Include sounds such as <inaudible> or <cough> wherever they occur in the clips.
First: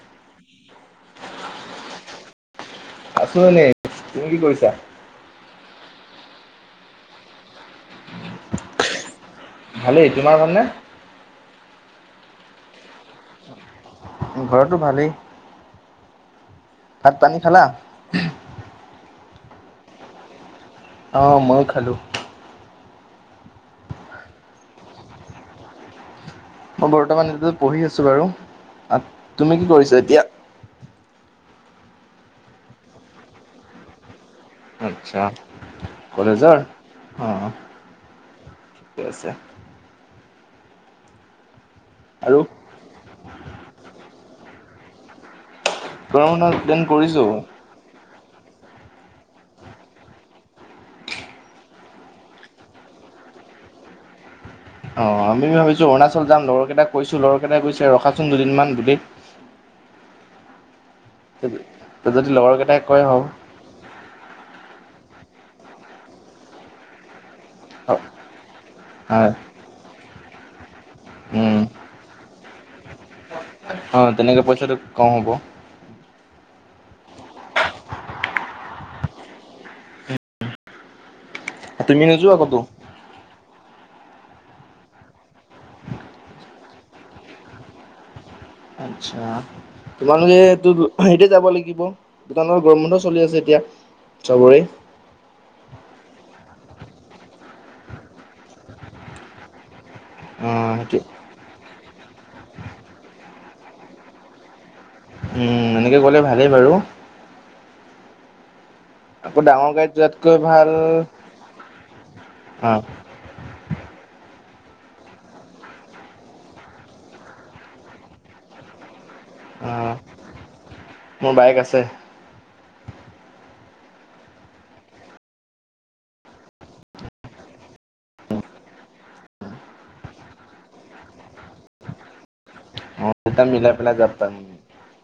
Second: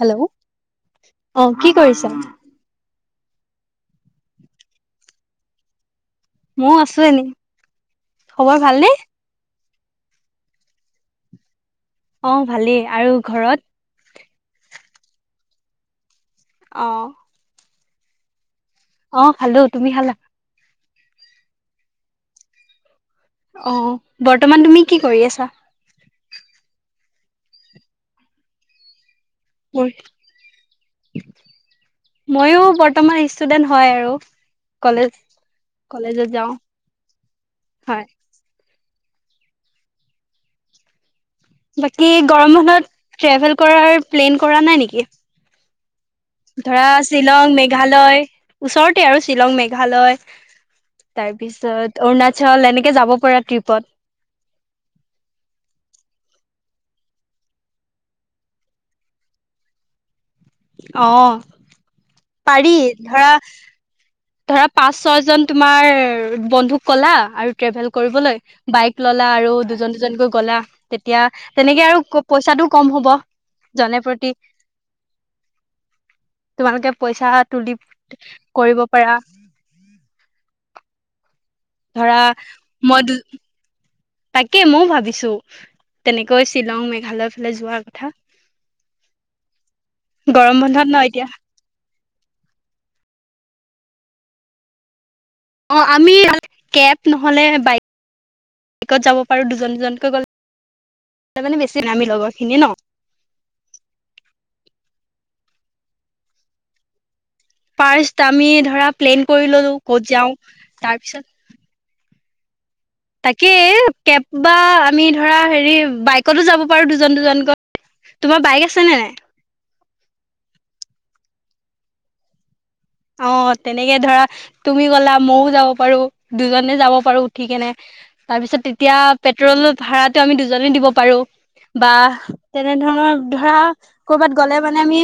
Hello, অ', কি কৰিছা? আছোঁ এনে, তুমি কি কৰিছা? ময়ো আছোঁ এনেই, খবৰ ভালনে? ভালেই, তোমাৰ ভালনে? অ', ভালেই, আৰু ঘৰত? ঘৰতো ভালেই, অ ভাত পানী খালা? অ', খালোঁ, তুমি খালা? অ', ময়ো খালোঁ। অ', বৰ্তমান তুমি কি কৰি আছা? মই বৰ্তমান এইটো পঢ়ি আছোঁ বাৰু, তুমি কি কৰিছা এতিয়া? ময়ো বৰ্তমান ষ্টুডেন্ট হয় আৰু। কলেজ আচ্ছা, কলেজত যাওঁ কলেজৰ? অহ। হয়। ঠিক আছে। বাকী আৰু গৰম বন্ধত ট্ৰেভেল কৰাৰ প্লেন কৰা নাই নেকি? গৰম বন্ধৰ প্লেন ধৰা কৰিছো। শ্বিলং, মেঘালয় ওচৰতে আৰু শ্বিলং, মেঘালয়। তাৰপিছত অৰুণাচল এনেকে যাব পৰা ট্ৰিপত। অ', আমি ভাবিছোঁ, অৰুণাচল যাম, লগৰকেইটাক কৈছোঁ, লগৰকেইটাই কৈছে ৰখাচোন দুদিনমান বুলি। <inaudible> অ', যদি লগৰ পাৰি, কেইটাই কয় হও ধৰা ধৰা পাঁচ ছয়জন তোমাৰ বন্ধুক ক'লা আৰু ট্ৰেভেল কৰিবলৈ, বাইক হয় ল'লা আৰু দুজন দুজনকৈ গ'লা, তেতিয়া উম তেনেকে আৰু পইচাটোও কম হ'ব। জনে অ', প্ৰতি তেনেকে পইচাটো কম হ'ব। তোমালোকে পইচা তুলি কৰিব পাৰা। তুমি ধৰা নোযোৱা ক'তো? মই দু তাকেই, ময়ো ভাবিছোঁ, তেনেকৈ শ্বিলং মেঘালয়ৰ ফালে যোৱাৰ কথা। আচ্ছা, গৰম তোমালোকেটো বন্ধত ন এতিয়া হেৰিতে যাব লাগিব। দোকানৰ গৰমবন্ধ চলি আছে এতিয়া, চবৰে। অ আমি কেব নহ'লে বাইক, বাইকত যাব পাৰো দুজন দুজন অ', সেইটোৱেই। নামি লগৰ খিনি ন উম এনেকে গলে ভালেই বাৰু ফাৰস্ত আমি ধৰা প্লেন আকৌ কৰি ডাঙৰ ললো গাড়ীত ক'ত যাওঁ যোৱাতকৈ ভাল তাৰপিছত অ তাকেই কেব বা আমি ধৰা হেৰি বাইকতো যাব পাৰো দুজন দুজন গৈ তোমাৰ বাইক আছে নে নাই অ মোৰ বাইক আছে অ তেনেকে ধৰা তুমি গলা মইও যাব পাৰো দুজনে যাব পাৰো উঠি কেনে তাৰপিছত তেতিয়া পেট্ৰল ভাড়াতো আমি দুজনী দিব পাৰো বা তেনে অ ধৰণৰ তেতিয়া ধৰা মিলাই পেলাই যাব কৰ'বাত পাৰিম গ'লে মানে আমি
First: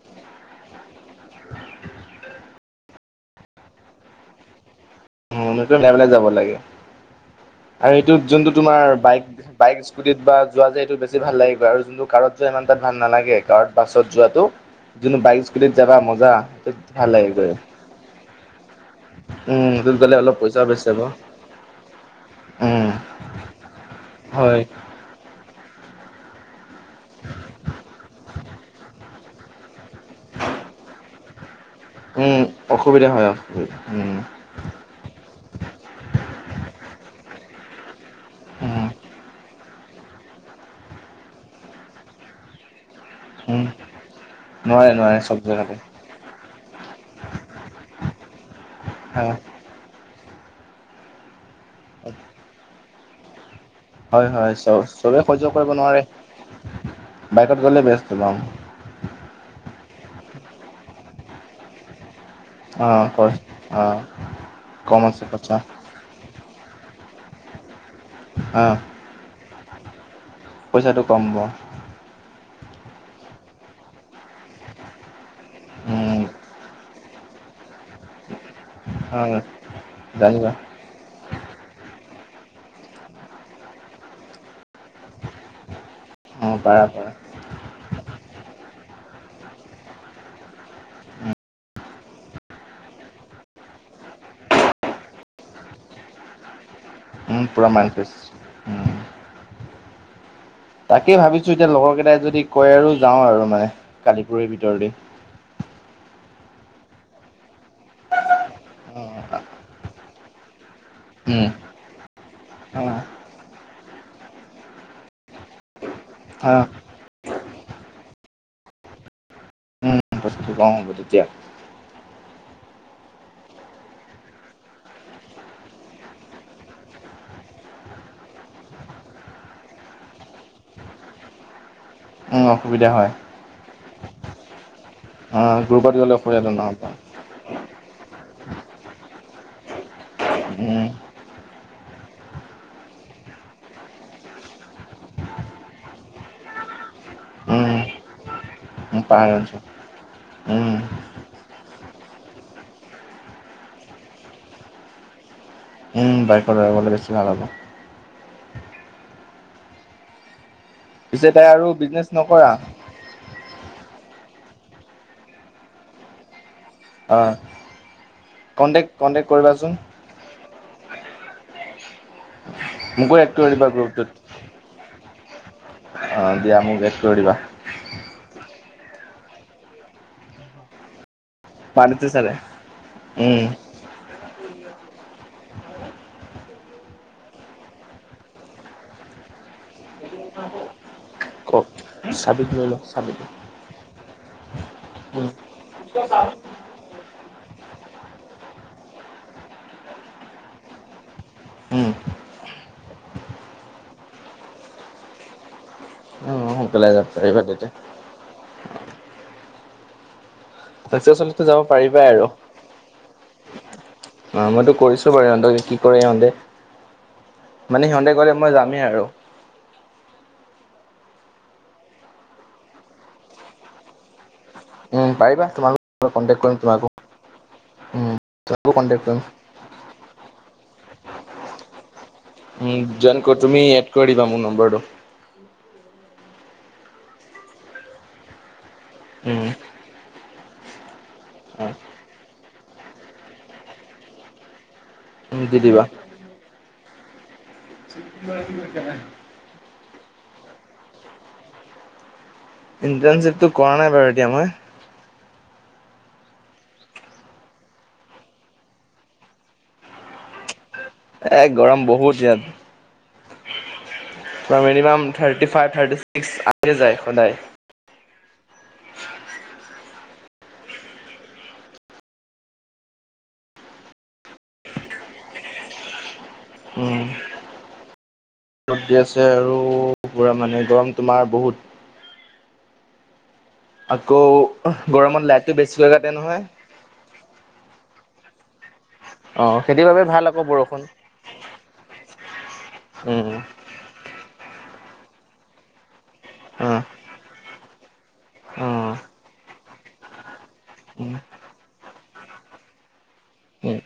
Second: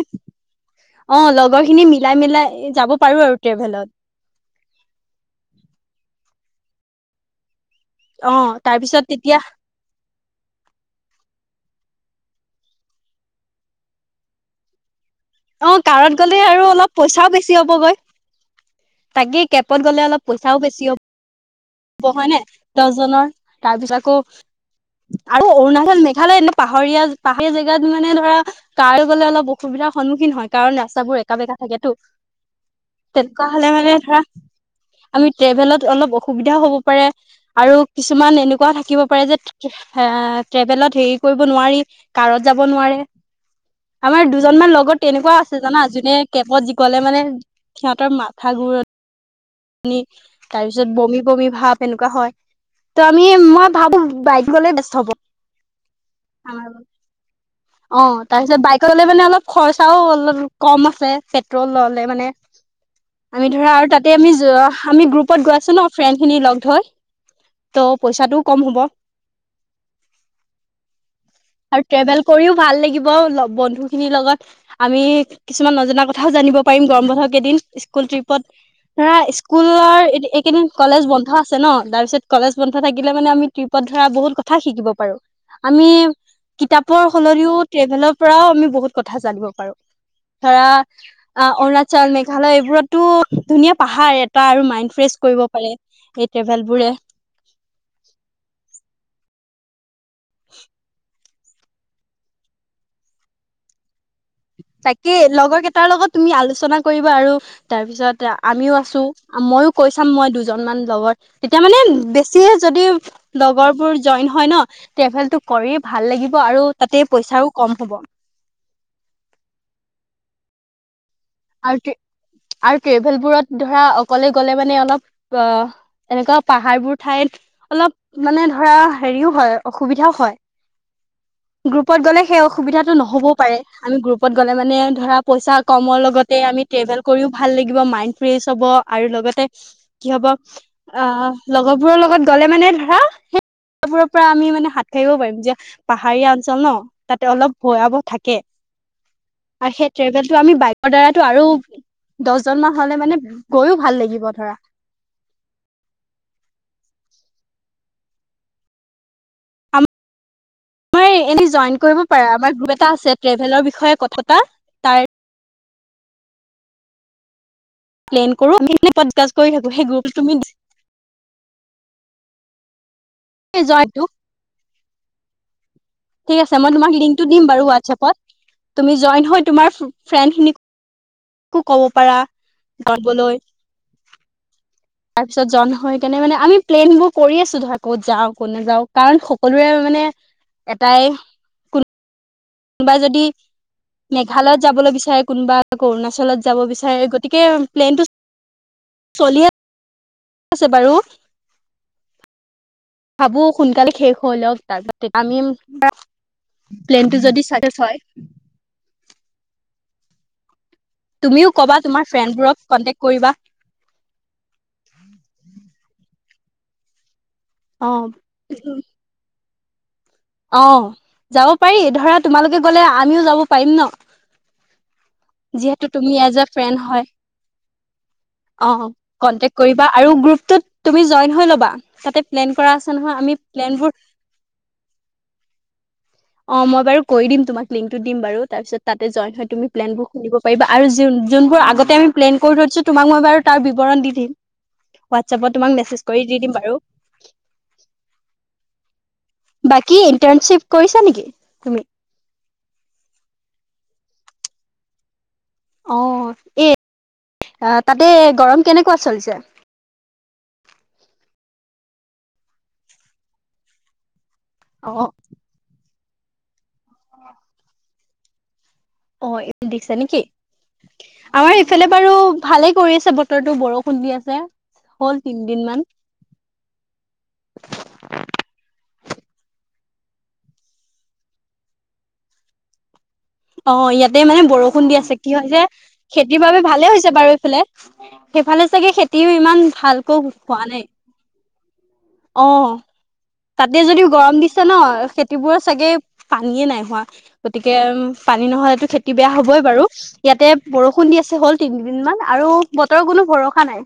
অ লগৰ খিনি মিলাই মিলাই যাব পাৰো আৰু ট্ৰেভেলত লবেলাই যাব লাগে আৰু এইটোত অ যোনটো তোমাৰ তাৰপিছত বাইক তেতিয়া বাইক স্কুতিত বা যোৱা যায় এইটো বেছি ভাল লাগিব আৰু যোনটো কাৰত যোৱা ইমান তাত ভাল নালাগে কাৰ বাছত যোৱাতটো অ কাৰত গ'লে আৰু অলপ ভাল পইচাও লাগে গৈ বেছি হ'বগৈ তাকে কেপত গ'লে অলপ পইচাও বেছি হ'ব হয়নে উম দহজনৰ তাৰ পিছত আকৌ হয় আৰু অৰুণাচ মেঘালয় এ পাহাৰীয়া পাহাৰীয়া জেগাত মানে ধৰা কাৰ গ'লে অলপ অসুবিধা সন্মুখীন হয় কাৰণ ৰাস্তাবোৰ একা বেকা থাকেটো উম, অসুবিধা হয় তেনেকুৱা হলে অসুবিধা মানে উম, ধৰা আমি ট্ৰেভেলত অলপ অসুবিধাও হ'ব পাৰে আৰু কিছুমান এনেকুৱা উম, থাকিব পাৰে যে ট্ৰেভেলত হেৰি কৰিব নোৱাৰি কাৰত যাব নোৱাৰে উম। আমাৰ দুজনমান লগ নোৱাৰে ও নোৱাৰে তেনেকুৱা চব আছে জেগাতে জানা, জোনে কেপত গলে মানে সিহঁতৰ মাথা ঘুৰণি হয়। তাৰ পিছত, বমি বমি ভাপ এনেকুৱা হয় ত আমি মই ভাবো হয় বাইক হয় চ গলে বেষ্ট হব। চবে সহ্য কৰিব নোৱাৰে বাইকত গ'লে অ বেষ্ট পাম তাৰপিছত বাইক গলে মানে অলপ খৰচ চাও অলপ কম আছে। পেট্ৰল ললে মানে, অ' হয়। আমি ধৰা আৰু অ' তাতে আমি কম আমি আছে গ্ৰুপত গৈ খৰচা আছো ন ফ্ৰেণ্ড খিনি লগ ধৈ। ত' পইচাটোও কম অ' হ'ব। পইচাটো কম হ'ব। আৰু ট্ৰেভেল কৰিও ভাল লাগিব। বন্ধু খিনিৰ লগত আমি কিছুমান নজনা উম। কথাও জানিব পাৰিম গৰম বন্ধত। ধ কেইদিন স্কুল ট্ৰিপত। ধৰা অ' স্কুলৰ জানিবা এইকেইদিন কলেজ বন্ধ আছে ন। তাৰপিছত কলেজ বন্ধ থাকিলে, মানে আমি ট্ৰিপত ধৰা বহুত কথা শিকিব পাৰো। আমি অ' পাৰা কিতাপৰ পাৰা সলনিও ট্ৰেভেলৰ পৰাও আমি বহুত কথা জানিব পাৰো। ধৰা অৰুণাচল মেঘালয় এইবোৰতো ধুনীয়া পাহাৰ এটা আৰু মাইণ্ড ফ্ৰেচ কৰিব পাৰে এই ট্ৰেভেল বোৰে। পূৰা মাইণ্ড ফেছ। তাকেই ভাবিছো, এতিয়া লগৰ কেইটাই যদি কয় আৰু যাওঁ আৰু মানে। কালিপুৰীৰ ভিতৰতে। তাকেই লগৰ কেইটাৰ লগত তুমি আলোচ চনা কৰিব আৰু তাৰপিছত আমিও আছো। অ' মইও কৈ চাম মই দুজনমান লগত। উম, তেতিয়া মানে বেছিয়ে যদি অ' লগৰবোৰ জইন হয় ন ট্ৰেভেলটো কৰি ভাল লাগিব অ' আৰু তাতে পইচাও কম হ'ব। অহ তেতিয়া। আৰু তি আৰু ট্ৰেভেল বোৰত ধৰা অকলে গ'লে মানে, অলপ অ এনেকুৱা পাহাৰবোৰ ঠাইত অলপ মানে ধৰা হেৰিও হয়, অসুবিধাও হয়। গ্ৰুপত গ'লে সেই উম, অসুবিধা অসুবিধাটো হয়। নহ'বও পাৰে। আমি গ্ৰুপত গ'লে মানে ধৰা পইচা কমৰ লগত তে আমি ট্ৰেভেল কৰিও ভাল লাগিব মাইণ্ড ফ্ৰেচ হব আৰু লগতে কি হব উম, আহ লগৰবোৰৰ লগত গলে মানে ধৰা বোৰৰ পৰা আমি মানে হাত খাৰিব পাৰিম যে, পাহাৰীয়া অঞ্চল ন তাতে অলপ উম, ভয়াৱহ থাকে। উম, পাহাৰ অঞ্চল আৰু সেই ট্ৰেভেলটো আমি উম, বাইকৰ দ্বাৰা দহজন মান হ'লে মানে গৈও ভাল লাগিব ধৰা। উম, বাইকত ড্ৰাইভ কৰিবলৈ বেছি ভাল হ'ব। পিছে এনে তাই আৰু জইন কৰিব বিজনেছ পাৰা নকৰা আমাৰ গ্ৰুপ এটা আছে ট্ৰেভেলৰ বিষয়ে কথা পাতা। তাৰ অ'। প্লেন কৰো <unintelligible> কৰি কণ্টেক্ট কণ্টেক্ট থাকো কৰিবাচোন সেই গ্ৰুপটোত তুমি মোকো এড কৰি দিবা জইনটো গ্ৰুপটোত। অ', ঠিক আছে দিয়া মই মোক তোমাক এড কৰি লিংকটো দিবা দিম বাৰু হোৱাটছএপত। তুমি জইন হৈ তোমাৰ ফ্ৰেণ্ডখিনিক <unintelligible> ছাৰে যাবলৈ উম। তাৰপিছত জৈন হৈ কেনে মানে আমি প্লেনবোৰ কৰি আছো ধৰা। ক'ত যাওঁ ক'ত নাযাওঁ। কাৰণ সকলোৰে মানে এটায়ে কোনো চাবিটো লৈ ল' চাবিতো। ভালত যাবলৈ বিচাৰে কোনোবা অৰুণাচলত আকৌ যাব বিচাৰে। গতিকে প্লেনটো চলি আ আছে বাৰু। উম, ভাবো সোনকালে শেষ হৈ ল'ক। তাৰপাছ আমি অ', সোনকালে যাব প্লেনটো পাৰিবা যদি তেতিয়া চাকচেচ হয়। চাকচেছফুলতো তুমিও যাব ক'বা পাৰিবাই তোমাৰ আৰু ফ্ৰেণ্ডবোৰক কনটেক কৰিবা। অ', মইতো কৰিছো বাৰু ইহঁতে কি কৰে সিঁহতে। মানে অ সিহঁতে গ'লে মই যামেই আৰু। অ', যাব পাৰি ধৰা তোমালোকে গ'লে আমিও যাব পাৰিম ন। উম, পাৰিবা যিহেতু তোমালোক তুমি কণ্টেক্ট এজ এ কৰিম তোমাকো ফ্ৰেণ্ড হয়। উম, তোমাকো আহ কণ্টেক্ট কৰিম। কণ্টেক্ত কৰিবা আৰু গ্ৰুপটোত তুমি জৈন হৈ ল'বা। প্লেন কৰা উম, আছে জইন নহয়। কৰি আমি তুমি এড প্লেনবোৰ কৰি দিবা মোৰ নম্বৰটো। অ', মই বাৰু কৈ দিম তোমাক লিংকটো দিম বাৰু তাৰপিছত তাতে জৈন উম, হৈ তুমি প্লেন পাৰিবা আৰু যোনবোৰ আগতে আমি প্লেন কৰি থৈছো তোমাক মই বাৰু তাৰ বিৱৰণ দি দিম। উম, হোৱাটছএপত দি তোমাক দিবা। মেছেজ কৰি দি দিম বাৰু। <inaudible> বাকী ইণ্টাৰ্ণশ্বিপ কৰিছা নেকি তুমি? ইণ্টাৰ্ণশিপতটো কৰা নাই বাৰু এতিয়া আমাৰ। অ', এ তাতে গৰম কেনেকুৱা চলিছে? এ গৰম বহুত ইয়াত। মিনিমাম অ থাৰ্টি ফাইভ, থাৰ্টি ছিক্স আহিয়ে যায় সদায়। অ', <unintelligible> দিছে নেকি? আমাৰ ইফালে বাৰু ভালে কৰি আছে বতৰটো বৰষুণ দি আছে। হ'ল তিনদিন মান। উম, ৰ'দ দি আছে আৰু পুৰা মানে গৰম তোমাৰ বহুত। অ', আকৌ ইয়াতে মানে বৰষুণ দি আছে। গৰমত কি লাইটটো হৈছে বেছিকৈ কাটে খেতিৰ নহয়। বাবে ভালে হৈছে বাৰু এইফালে। সেইফালে চাগে, খেতিও অ' ইমান খেতিৰ বাবে ভাল ভালকৈ আকৌ হোৱা বৰষুণ। নাই। অ', উম, তাতে যদিও গৰম দিছে ন খেতিবোৰ চাগে পানীয়ে অ', নাই হোৱা। গতিকে উম পানী নহ'লেতো অ', খেতি বেয়া হ'বই বাৰু ইয়াতে বৰষুণ উম, দি আছে হ'ল তিনিদিন মান আৰু বতৰৰ কোনো ভৰসা উম। নাই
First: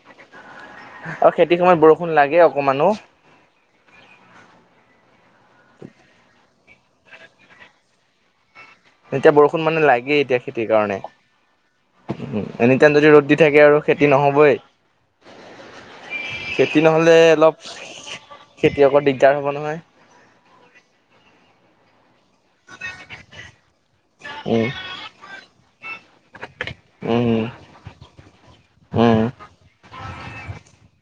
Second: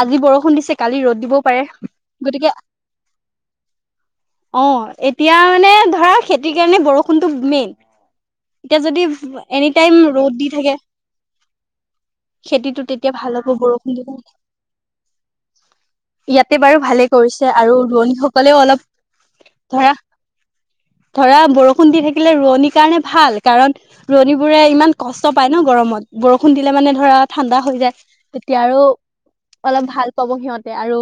আজি বৰষুণ দিছে কালি ৰ'দ আৰু দিবও খেতিৰ পাৰে। সময়ত বৰষুণ লাগে গতিকে অকমানো। অ', এতিয়া মানে ধৰা খেতিৰ কাৰণে বৰষুণটো মেইন। এতিয়া যদি এতিয়া বৰষুণ এনি মানে টাইম লাগেই ৰ'দ এতিয়া দি খেতিৰ থাকে। কাৰণে। খেতিটো এনিটাইম যদি তেতিয়া ৰ'দ ভাল দি হ'ব থাকে আৰু বৰষুণ খেতি দিলে। নহ'বই ইয়াতে বাৰু খেতি ভালে। নহ'লে কৰিছে অলপ আৰু ৰোৱনী সকলেও অলপ খেতিয়কৰ দিগদাৰ হ'ব নহয় ধৰা-ধৰা বৰষুণ দি থাকিলে, ৰোৱনিৰ কাৰণে ভাল কাৰণ ৰোৱনীবোৰে উম ইমান কষ্ট পায় ন' গৰমত। বৰষুণ দিলে মানে ধৰা উম ঠাণ্ডা হৈ যায়, তেতিয়া আৰু উম অলপ ভাল। পাব সিহঁতে আৰু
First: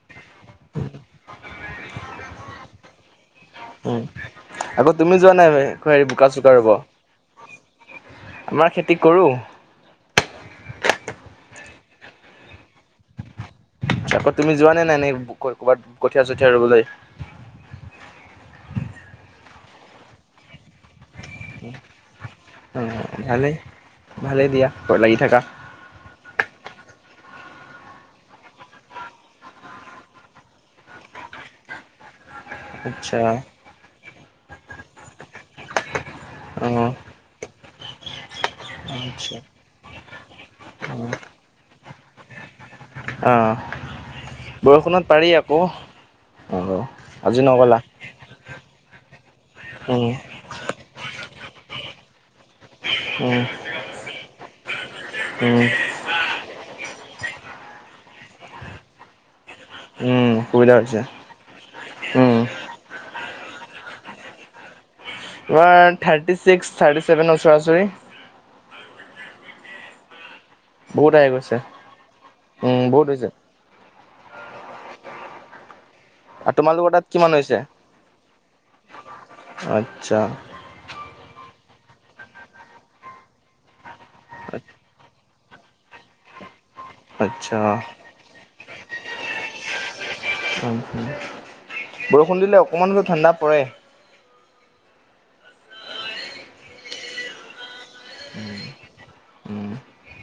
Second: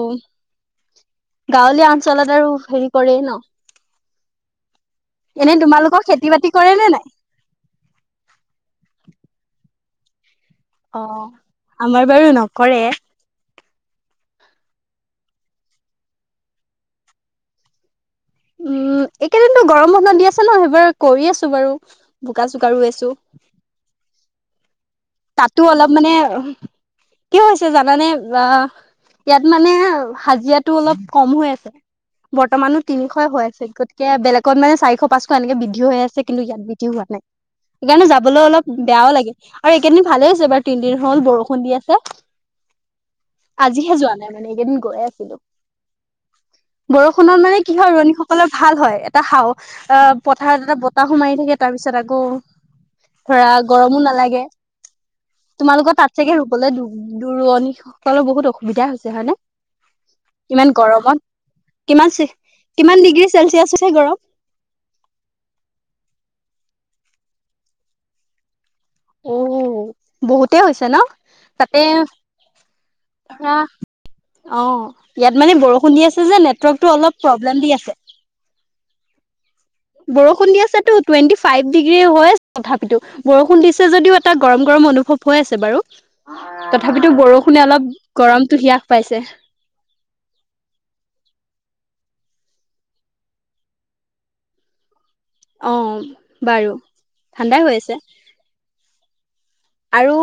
গাঁৱলীয়া অঞ্চলত আৰু হেৰি কৰেই ন'। উম, আকৌ তুমি যোৱা নাই এনে তোমালোকৰ হেৰি খেতি বাতি বোকা-চোকা ৰুব। কৰে নে নাই আমাৰ খেতি কৰোঁ। অহ, আমাৰ বাৰু নকৰে। আকৌ তুমি যোৱা নে নাই, নে ক'ৰবাত কঠীয়া-চঠীয়া ৰোবলৈ। উম, একৈইদিনো গৰম বন্ধ দি আছে ন'। সেইবাৰ কৰি আছোঁ বাৰু। বোকা-চোকা অ ৰুই আছোঁ। ভালেই ভালেই দিয়া ঘৰত লাগি থাকা তাতো অলপ মানে, কি হৈছে জানানে অহ। ইয়াত মানে হাজিৰাটো অলপ কম হৈ আছে। বৰ্তমানো তিনিশ আচ্ছা হৈ আছে। গতিকে বেলেগত মানে চাৰিশ, পাঁচশ এনেকে বৃদ্ধি হৈ আছে কিন্তু ইয়াত অ বৃদ্ধি হোৱা নাই। সেইকাৰণে যাবলৈ অলপ বেয়াও লাগে আচ্ছা আৰু এইকেইদিন ভালে হৈছে এইবাৰ তিনদিন হ'ল বৰষুণ দি আছে। অহ, আজিহে যোৱা নাই মানে এইকেইদিন গৈয়ে বৰষুণত আছিলো। পাৰি আকৌ অহ। বৰষুণত মানে কি হয়, ৰোৱনীসকলৰ ভাল হয়। এটা হাও উম অহ, পথাৰত এটা বতাহো মাৰি থাকে। তাৰপিছত আকৌ উম ধৰা, গৰমো নালাগে। উম তোমালোকৰ তাত চাগে ৰুবলৈ দূৰণিসকলৰ বহুত অসুবিধা হৈছে হয়নে। উম অসুবিধা কিমান হৈছে গৰমত, কিমান চে উম কিমান ডিগ্ৰী? চেলচিয়াছ আছে গৰম। তোমাৰ থাৰ্টি ছিক্স, থাৰ্টি চেভেন ওচৰা ওচৰি। উম। বহুতে হৈছে ন, বহুত আহি গৈছে তাতে উম বহুত হৈছে ধৰা অহ, ইয়াত মানে বৰষুণ দি আছে যে, আৰু তোমালোকৰ নেটৱৰ্কটো তাত অলপ কিমান হৈছে প্ৰব্লেম দি আছে। আচ্ছা বৰষুণ দি আছেটো টুৱেণ্টি ফাইভ ডিগ্ৰী হয় আছে তথাপিতো, বৰষুণ দি যদিও এটা গৰম-গৰম অনুভৱ হৈ আছে বাৰু। তথাপিতো আচ্ছা বৰষুণে অলপ গৰমটো হ্ৰাস পাইছে। বৰষুণ দিলে অকমান হ'লেও ঠাণ্ডা পৰে। অহ, বাৰু ঠাণ্ডাই হৈ আছে। উম। আৰু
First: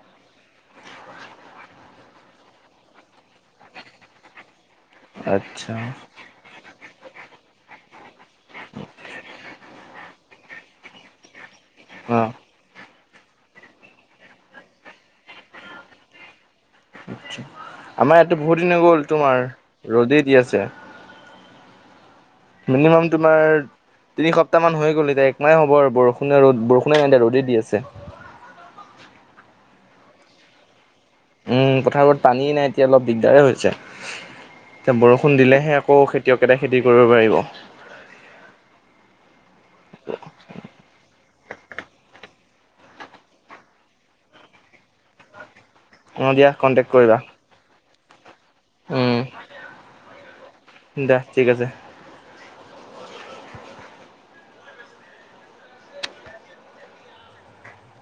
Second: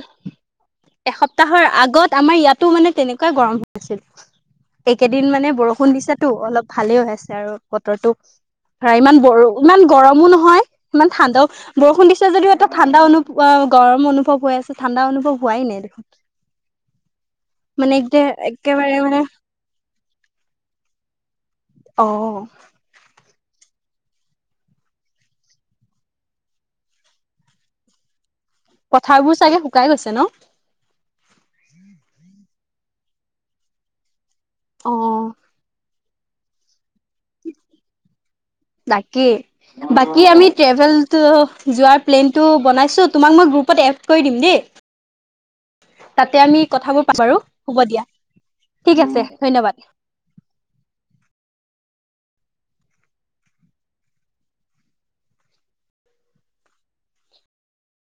এসপ্তাহৰ আগত আমাৰ ইয়াতো মানে তেনেকুৱাই গৰম হৈ আছিল। এইকেইদিন মানে আচ্ছা বৰষুণ দিছেতো অলপ ভালে হৈ আছে। আৰু বতৰটো ধৰা ইমান বৰ ইমান গৰমো নহয় ইমান ঠাণ্ডাও বৰষুণ অ দিছে যদিও এটা ঠাণ্ডা অনুভৱ অহ, গৰম অনুভৱ হৈ আছে, ঠাণ্ডা অনুভৱ হোৱাই নাই দেখোন। আচ্ছা মানে আমাৰ একদে ইয়াতো বহুত দিনে একেবাৰে গ'ল মানে তোমাৰ ৰ'দেই দি আছে। অ', মিনিমাম তোমাৰ তিনি সপ্তাহ মান হৈ গ'ল এতিয়া, একমাহে হ'ব বৰষুণে ৰ'দ বৰষুণেই নাই দিয়া ৰ'দে দি আছে। পথাৰবোৰ চাগে শুকাই গৈছে ন। উম, পথাৰবোৰত পানী নাই এতিয়া অলপ দিগদাৰে হৈছে, এতিয়া অ', বৰষুণ দিলেহে অকমা আকৌ খেতিয়ক এটাই খেতি কৰিব পাৰিব। কি? বাকী আমি ট্ৰেভেলটো যোৱাৰ প্লেনটো বনাইছোঁ তোমাক মই গ্ৰুপ এদ কৰি দিম দেই। অ তাতে দিয়া আমি কণ্টেক্ট কথাবোৰ কৰিবা পাতিম বাৰু। হ'ব দিয়া, ঠিক আছে ধন্যবাদ। দিয়া ঠিক আছে।